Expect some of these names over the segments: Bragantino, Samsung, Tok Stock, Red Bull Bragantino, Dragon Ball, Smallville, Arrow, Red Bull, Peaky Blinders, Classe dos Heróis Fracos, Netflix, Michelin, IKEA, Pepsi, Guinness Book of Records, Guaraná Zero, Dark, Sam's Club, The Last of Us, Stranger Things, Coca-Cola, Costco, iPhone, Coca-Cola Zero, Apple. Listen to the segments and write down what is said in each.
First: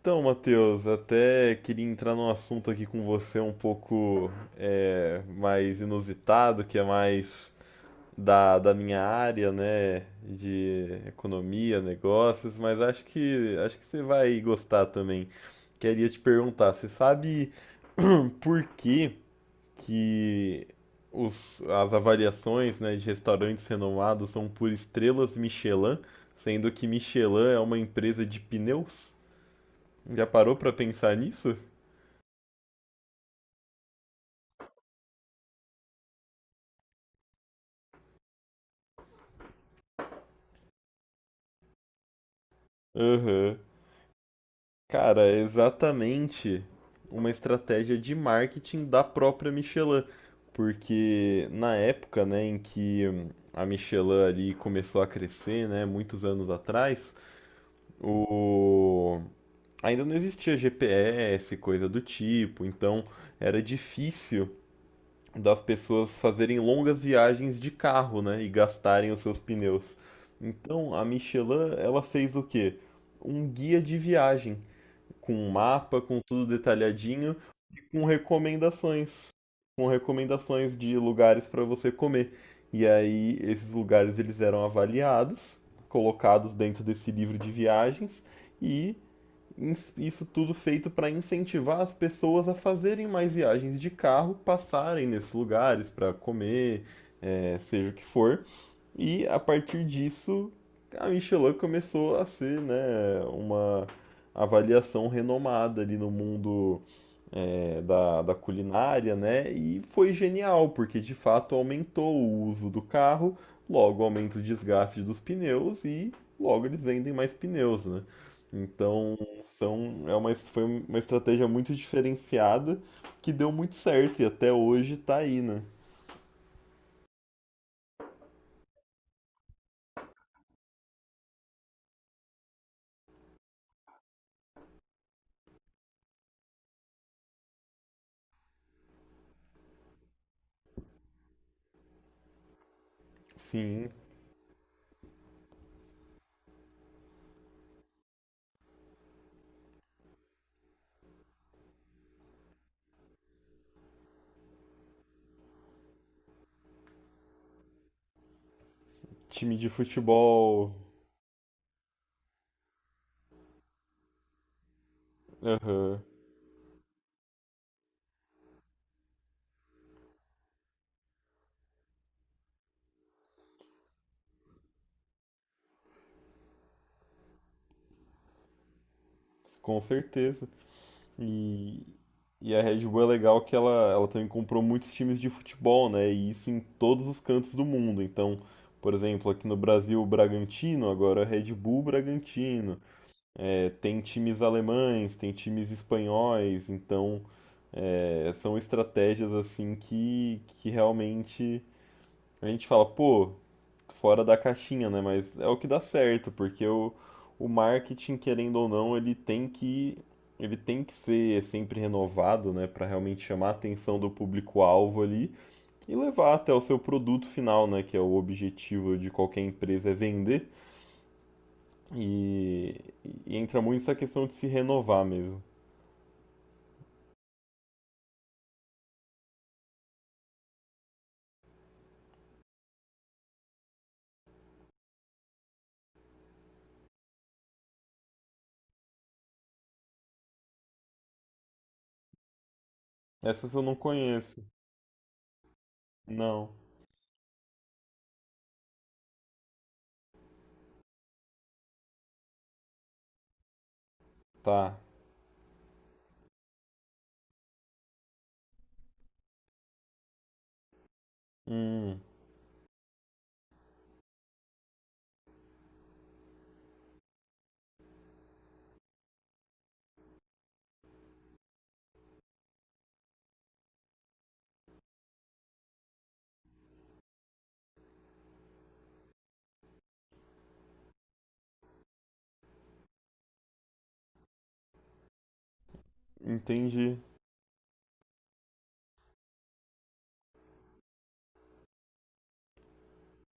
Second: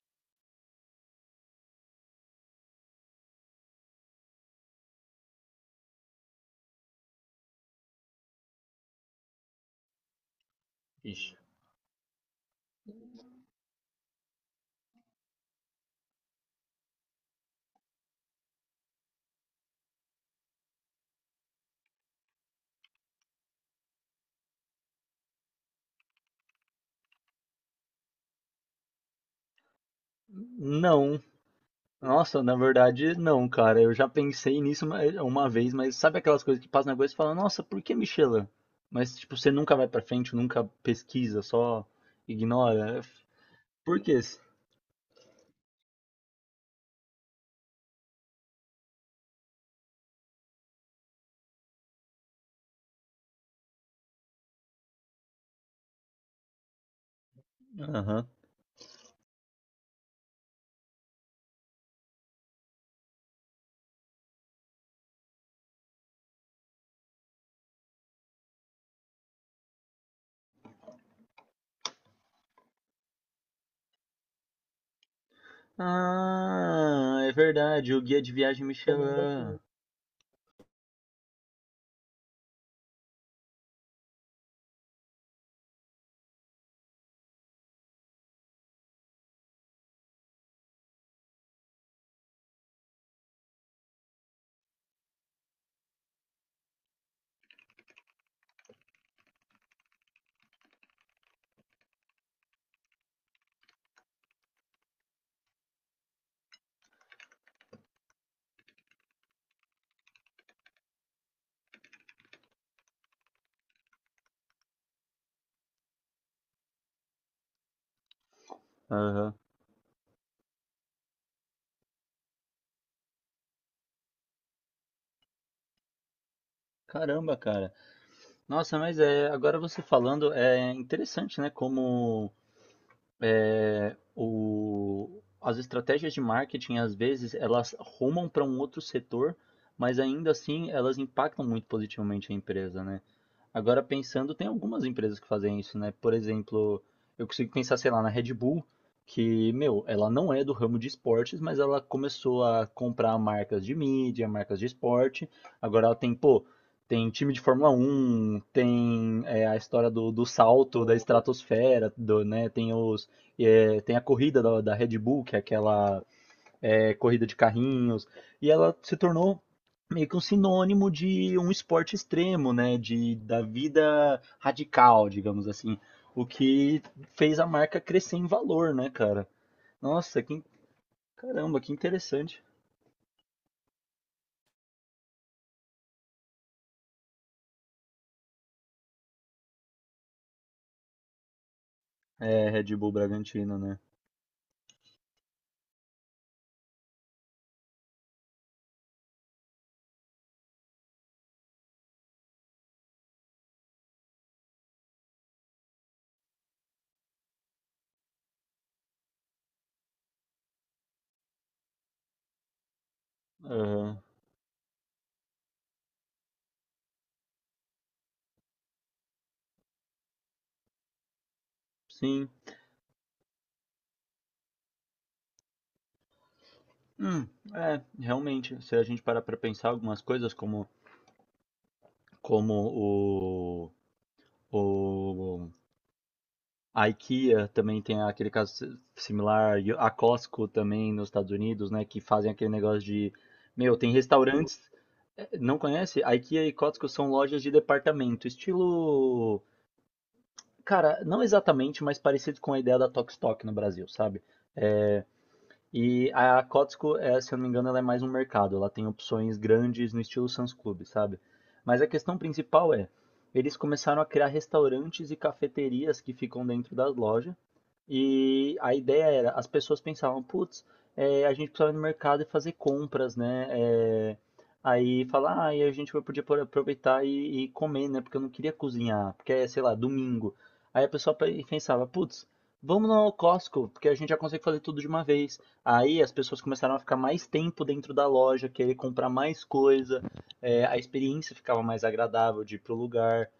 Então, Matheus, até queria entrar num assunto aqui com você um pouco mais inusitado, que é mais da minha área, né, de Ixi. economia, negócios, mas acho que você vai gostar também. Queria te perguntar, você sabe por que as avaliações, né, de restaurantes renomados são por estrelas Michelin, sendo que Michelin é uma empresa de pneus? Já parou pra pensar Não. nisso? Nossa, na verdade, não, cara. Eu já pensei nisso uma vez, mas sabe aquelas coisas que passam na cabeça e fala, nossa, por que Michelin? Mas, tipo, você nunca vai pra frente, nunca pesquisa, só ignora. É, Aham. por quê? Cara, é exatamente uma estratégia de marketing da própria Michelin, porque na época, né, em que a Michelin ali começou a crescer, né, muitos anos atrás, Aham. o ainda não existia GPS, coisa do tipo, então era difícil das pessoas fazerem longas viagens de carro, né, e gastarem os seus pneus. Então, a Michelin, ela fez o quê? Um guia de viagem, com um mapa, com tudo Ah, é detalhadinho, verdade, o com guia de viagem recomendações, Michelin. com recomendações de lugares para você comer. E aí, esses lugares eles eram avaliados, colocados dentro desse livro de viagens e isso tudo feito para incentivar as pessoas a fazerem mais viagens de carro, passarem nesses lugares para comer, seja o que for. E a partir disso, a Michelin começou a ser, né, uma avaliação renomada ali no mundo da culinária, né? E foi genial, porque de fato aumentou o uso do carro, logo aumenta o desgaste dos pneus e logo eles vendem mais pneus, né? Então Aham. Foi uma estratégia muito diferenciada que deu muito certo e até hoje tá aí, né? Caramba, cara. Nossa, mas é, agora você falando, é interessante, né? Como as estratégias de marketing, às vezes, elas rumam para um outro setor, mas ainda assim elas impactam muito positivamente a empresa, né? Agora, Sim, pensando, tem algumas empresas que fazem isso, né? Por exemplo, eu consigo pensar, sei lá, na Red Bull, que, meu, ela não é do ramo de esportes, mas ela começou a comprar marcas de mídia, marcas de esporte. Agora ela tem, pô, tem time de Fórmula Um, tem time a de história do futebol, salto da estratosfera, do, né? Tem os, é, tem a corrida da Red Bull, que é aham, aquela é, corrida de carrinhos, e ela se tornou meio que um sinônimo de um esporte extremo, né, de, da vida radical, digamos assim, o que fez a marca crescer em valor, né, cara? com Nossa, que, certeza. caramba, que E, interessante. e a Red Bull é legal que ela também comprou muitos times de futebol, né? E isso em todos os cantos do mundo. Então, por exemplo, aqui no Brasil, o Bragantino, agora é Red Bull É, Red Bragantino. Bull Bragantino, É, né? tem times alemães, tem times espanhóis. Então, é, são estratégias assim que realmente a gente fala, pô, fora da caixinha, né? Mas é o que dá certo, porque o marketing, querendo ou não, ele tem que ser sempre renovado, né, para realmente chamar a atenção Aham, do público-alvo ali e levar até o seu produto final, né, que é o objetivo de qualquer empresa é vender. sim. E, e entra muito essa questão de se renovar mesmo. Hum, é, realmente, se a gente parar pra pensar algumas coisas como, como o a IKEA também tem aquele caso similar, e a Costco também nos Estados Unidos, né, que fazem aquele negócio de, Essas eu não meu, tem conheço. restaurantes, não conhece? A IKEA Não. e Costco são lojas de departamento, estilo, cara, não exatamente, mas parecido com a ideia da Tok Stock no Brasil, sabe? Tá. É, e a Kotsko, é, se eu não me engano, ela é mais um mercado. Ela tem opções grandes no estilo Sam's Club, sabe? Mas a Hum, questão principal é, eles começaram a criar restaurantes e cafeterias que ficam dentro das lojas. E a ideia era, as pessoas pensavam, putz, é, a gente precisava ir no mercado e fazer compras, né? É, aí falar, ah, e a gente podia aproveitar e comer, né? Porque eu não queria cozinhar, porque é, sei lá, domingo. Aí a pessoa pensava, putz, vamos no Costco, porque a gente já consegue fazer tudo de uma vez. Aí as pessoas começaram a entendi. ficar mais tempo dentro da loja, querer comprar mais coisa, é, a experiência ficava mais agradável de ir pro lugar.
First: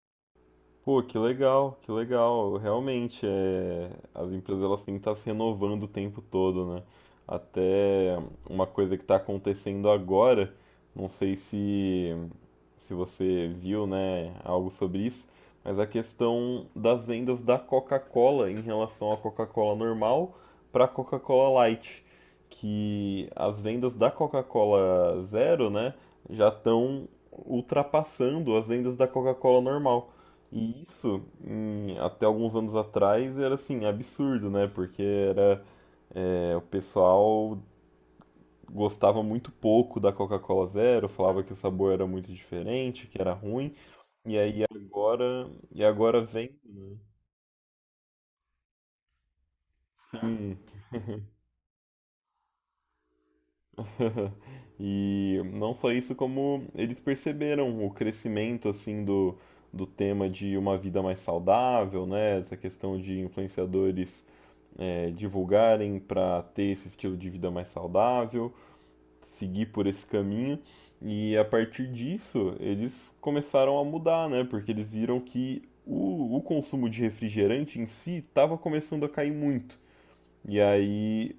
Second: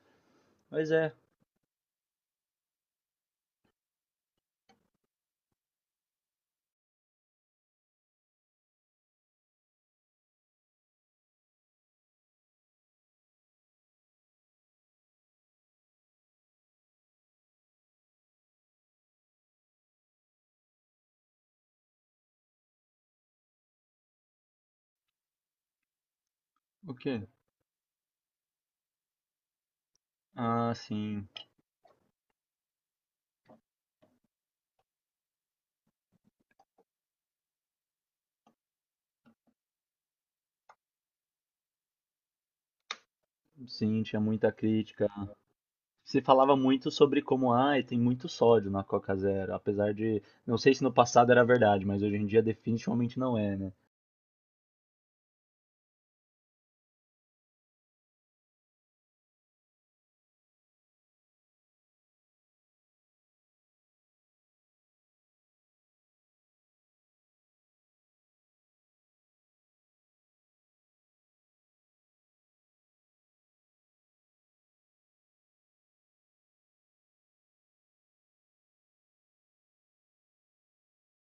Mas Pô, é, que legal, que legal. Realmente, é, as empresas elas têm que estar se renovando o tempo todo, né? Até uma coisa que está acontecendo agora, não sei se você viu, né, algo sobre isso, mas a questão das vendas da Coca-Cola em relação à Coca-Cola normal para a Coca-Cola Light, que as vendas da Coca-Cola Zero, né, já o estão quê? ultrapassando as vendas da Coca-Cola normal. Ah, E isso, sim, em- até alguns anos atrás, era assim, absurdo, né? Porque era, é, o pessoal gostava muito pouco da Coca-Cola Zero, falava que o sabor era muito diferente, que era ruim, sim, tinha e muita aí crítica. agora, e agora Se falava vem, muito né? sobre como, ai, tem muito sódio na Coca Zero, apesar de, não Sim. sei se no passado era verdade, mas hoje em dia definitivamente não é, né? E não só isso, como eles perceberam o crescimento assim do tema de uma vida mais saudável, né? Essa questão de influenciadores divulgarem para ter esse estilo de vida mais saudável, seguir por esse caminho. E a partir disso, eles começaram a mudar, né? Porque eles viram que o consumo de refrigerante em si estava começando a cair muito. E aí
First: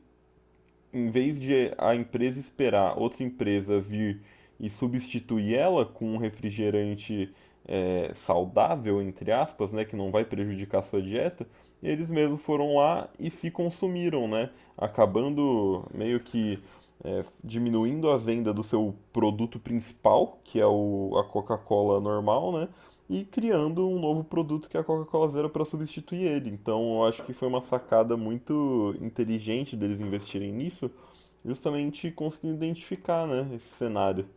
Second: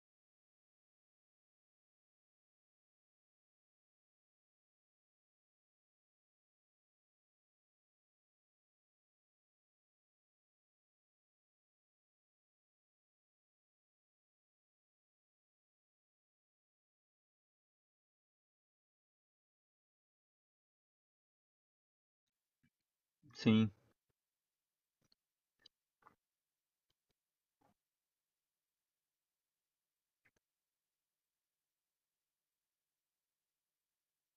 em vez de a empresa esperar outra empresa vir e substituir ela com um refrigerante saudável, entre aspas, né, que não vai prejudicar a sua dieta, eles mesmos foram lá e se consumiram, né, acabando meio que diminuindo a venda do seu produto principal, que é a Coca-Cola normal, né, e Sim. criando um novo produto que é a Coca-Cola Zero para substituir ele. Então, eu acho que foi uma sacada muito inteligente deles investirem nisso, justamente conseguindo identificar, né, esse cenário.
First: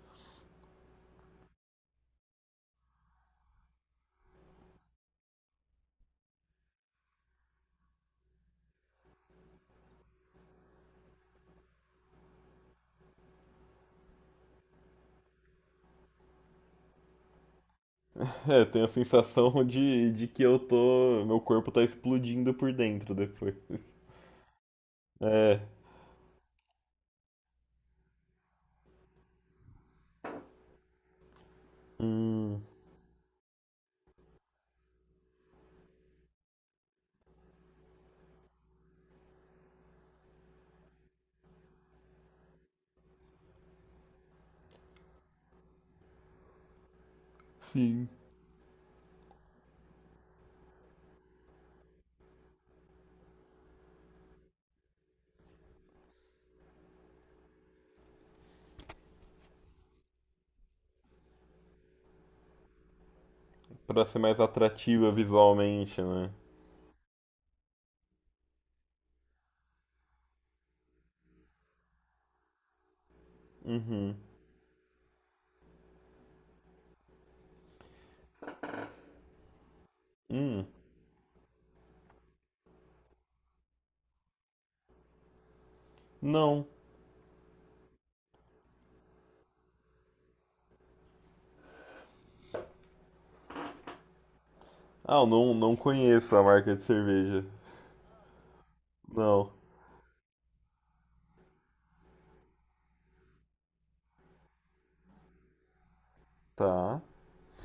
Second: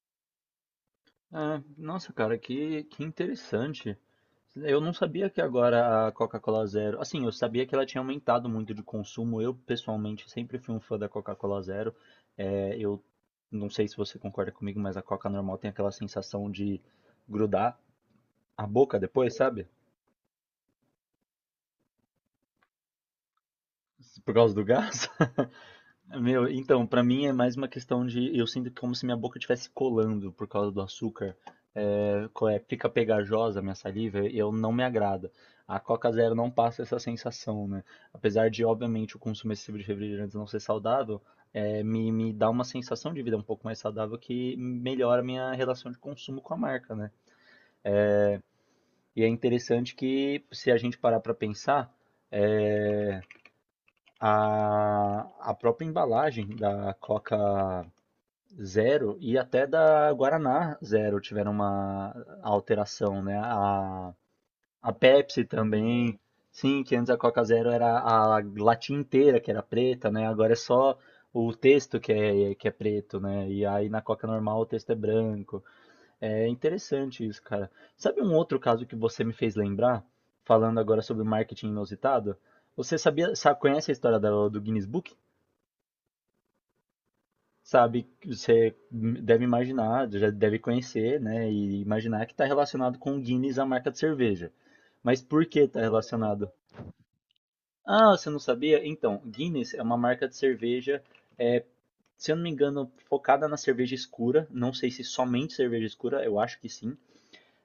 É, nossa, cara, que interessante. Eu não sabia que agora a Coca-Cola Zero. Assim, eu sabia que ela tinha aumentado muito de consumo. Eu, pessoalmente, sempre fui um fã da Coca-Cola Zero. É, eu não sei se você concorda comigo, mas a Coca normal tem aquela sensação de grudar É, a eu tenho a boca depois, sensação sabe? De que eu tô, meu corpo tá explodindo por dentro depois. Por causa do gás. É, Meu, então, pra mim é mais uma questão de. Eu sinto como se minha boca estivesse colando por causa do açúcar. É, qual hum, é, fica pegajosa a minha saliva e eu não me agrada. A Coca Zero não passa essa sensação, né? Apesar de, obviamente, o consumo excessivo de refrigerantes não ser saudável, é, me dá uma sensação de vida um pouco mais saudável que melhora a minha relação de consumo com a marca, né? sim, E é interessante que, se a gente parar pra pensar, é, a, a própria embalagem da Coca Zero e até da Guaraná Zero tiveram uma alteração, né? para ser mais A atrativa Pepsi visualmente, também. né? Sim, que antes a Coca Zero era a latinha inteira que era preta, né? Agora é só o texto que é preto, né? E aí na Uhum. Coca normal o texto é branco. É interessante isso, cara. Sabe um outro caso que você me fez lembrar? Hum, Falando agora sobre marketing inusitado? Você sabia, sabe, conhece a história do Guinness Book? não. Sabe, você deve imaginar, já deve conhecer, né, e imaginar que está relacionado com Guinness, a marca de cerveja. Ah, Mas eu por não, que não está conheço a relacionado? marca de cerveja. Ah, você não sabia? Então, Não. Guinness é uma marca de cerveja, é, se eu não me engano, focada na cerveja escura. Não sei se somente cerveja escura, eu acho que sim, Tá.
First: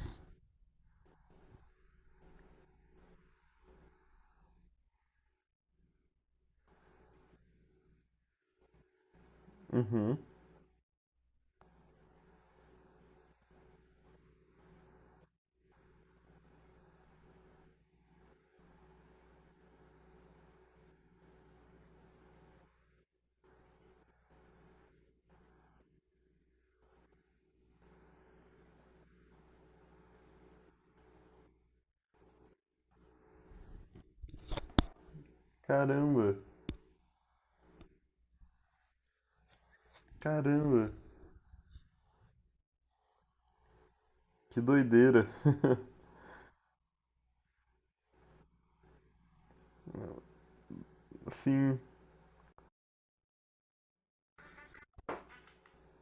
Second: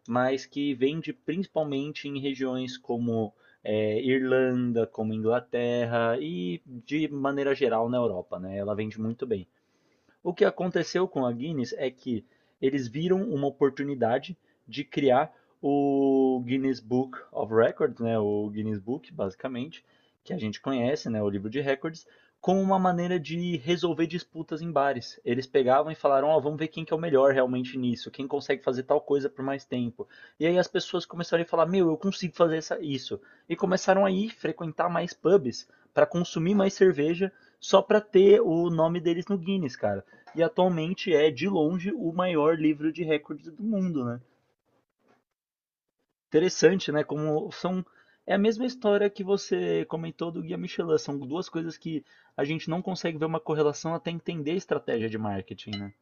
mas que vende principalmente em regiões como é, Irlanda, como Inglaterra e de maneira geral na Europa, né? Ela vende muito bem. Uhum. O que aconteceu com a Guinness é que eles viram uma oportunidade de criar o Guinness Book of Records, né, o Guinness Book, basicamente, que a gente conhece, né, o livro de recordes, como uma maneira de resolver disputas em bares. Eles pegavam e falaram, ó, oh, vamos ver quem que é o melhor realmente nisso, quem consegue fazer tal coisa por mais tempo. E aí as pessoas começaram a falar, meu, eu consigo fazer isso. E começaram a ir frequentar mais pubs para Caramba. consumir mais cerveja só para ter o nome deles no Guinness, cara, e Caramba, atualmente é, de longe, o maior livro de recordes do mundo, né? que doideira. Interessante, né? Como são. É a mesma história que você comentou do Guia Michelin. São duas coisas Sim, que a gente não consegue ver uma correlação até entender a estratégia de marketing, né?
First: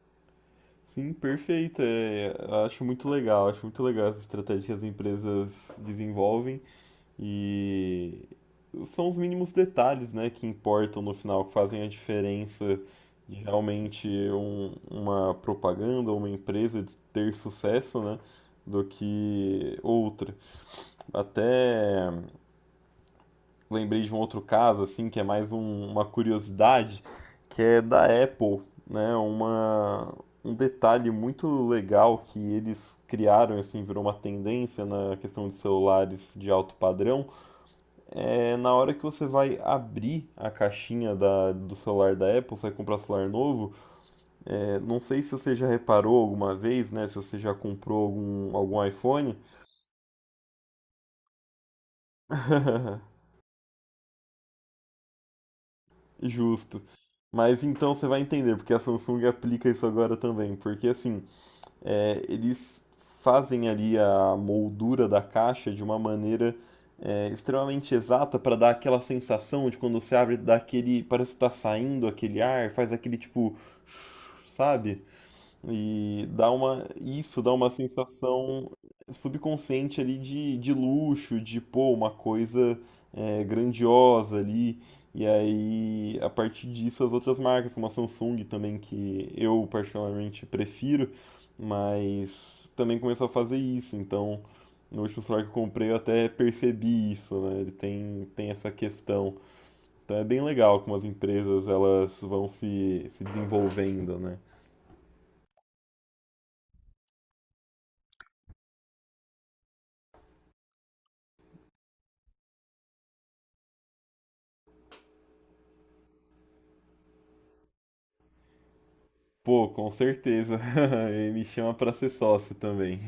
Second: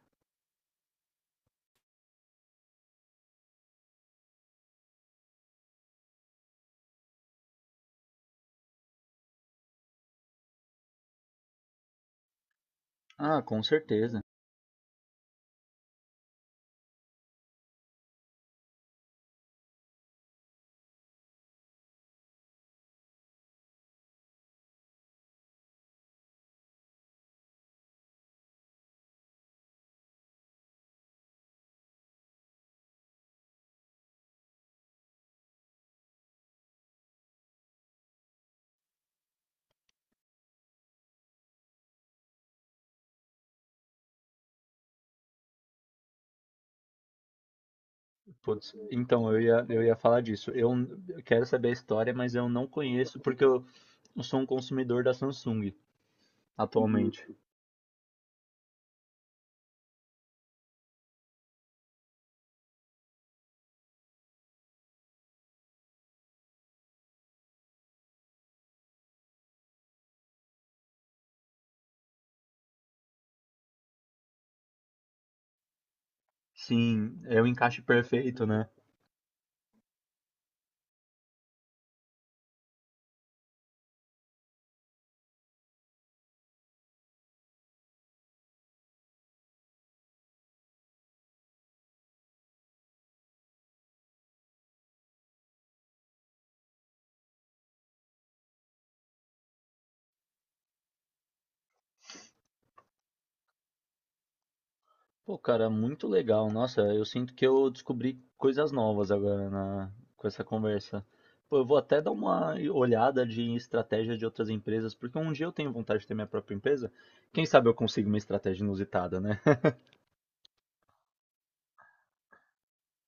sim, perfeito. É, acho muito legal essa estratégia que as empresas desenvolvem e são os mínimos detalhes, né, que importam no final, que fazem a diferença de Ah, com realmente certeza. um- uma propaganda ou uma empresa de ter sucesso, né, do que outra. Até lembrei de um outro caso, assim, que é mais um- uma curiosidade, que é da Apple, né? Um detalhe muito legal que eles criaram, assim, virou uma tendência na questão de celulares de alto padrão, é na hora que você vai abrir a caixinha do celular da Apple, você vai comprar celular novo, é, não sei se você já reparou alguma vez, né? Se você já comprou Putz, algum então, iPhone. Eu ia falar disso. Eu quero saber a história, mas eu não conheço porque eu sou um consumidor da Samsung Justo. atualmente. Mas então você vai entender porque a Samsung aplica isso agora também, porque assim, é, eles fazem ali a moldura da caixa de uma maneira extremamente exata para dar aquela sensação de quando você abre, dá aquele, parece que tá saindo aquele ar, faz aquele tipo, sabe? E dá uma, Sim, isso é o dá uma encaixe perfeito, né? sensação subconsciente ali de luxo, de pô, uma coisa grandiosa ali. E aí, a partir disso, as outras marcas, como a Samsung também, que eu particularmente prefiro, mas também começou a fazer isso. Então, no último celular que eu comprei, eu até percebi isso, né? Tem essa questão. Então é bem legal como as empresas elas vão se desenvolvendo, né? Pô, cara, muito legal. Nossa, eu sinto que eu descobri coisas novas agora com essa conversa. Pô, eu vou até dar uma olhada de estratégia de outras empresas, porque um dia eu tenho vontade de ter minha própria empresa. Quem sabe eu consigo uma estratégia inusitada, né? Pô, com certeza. Ele me chama pra ser sócio também.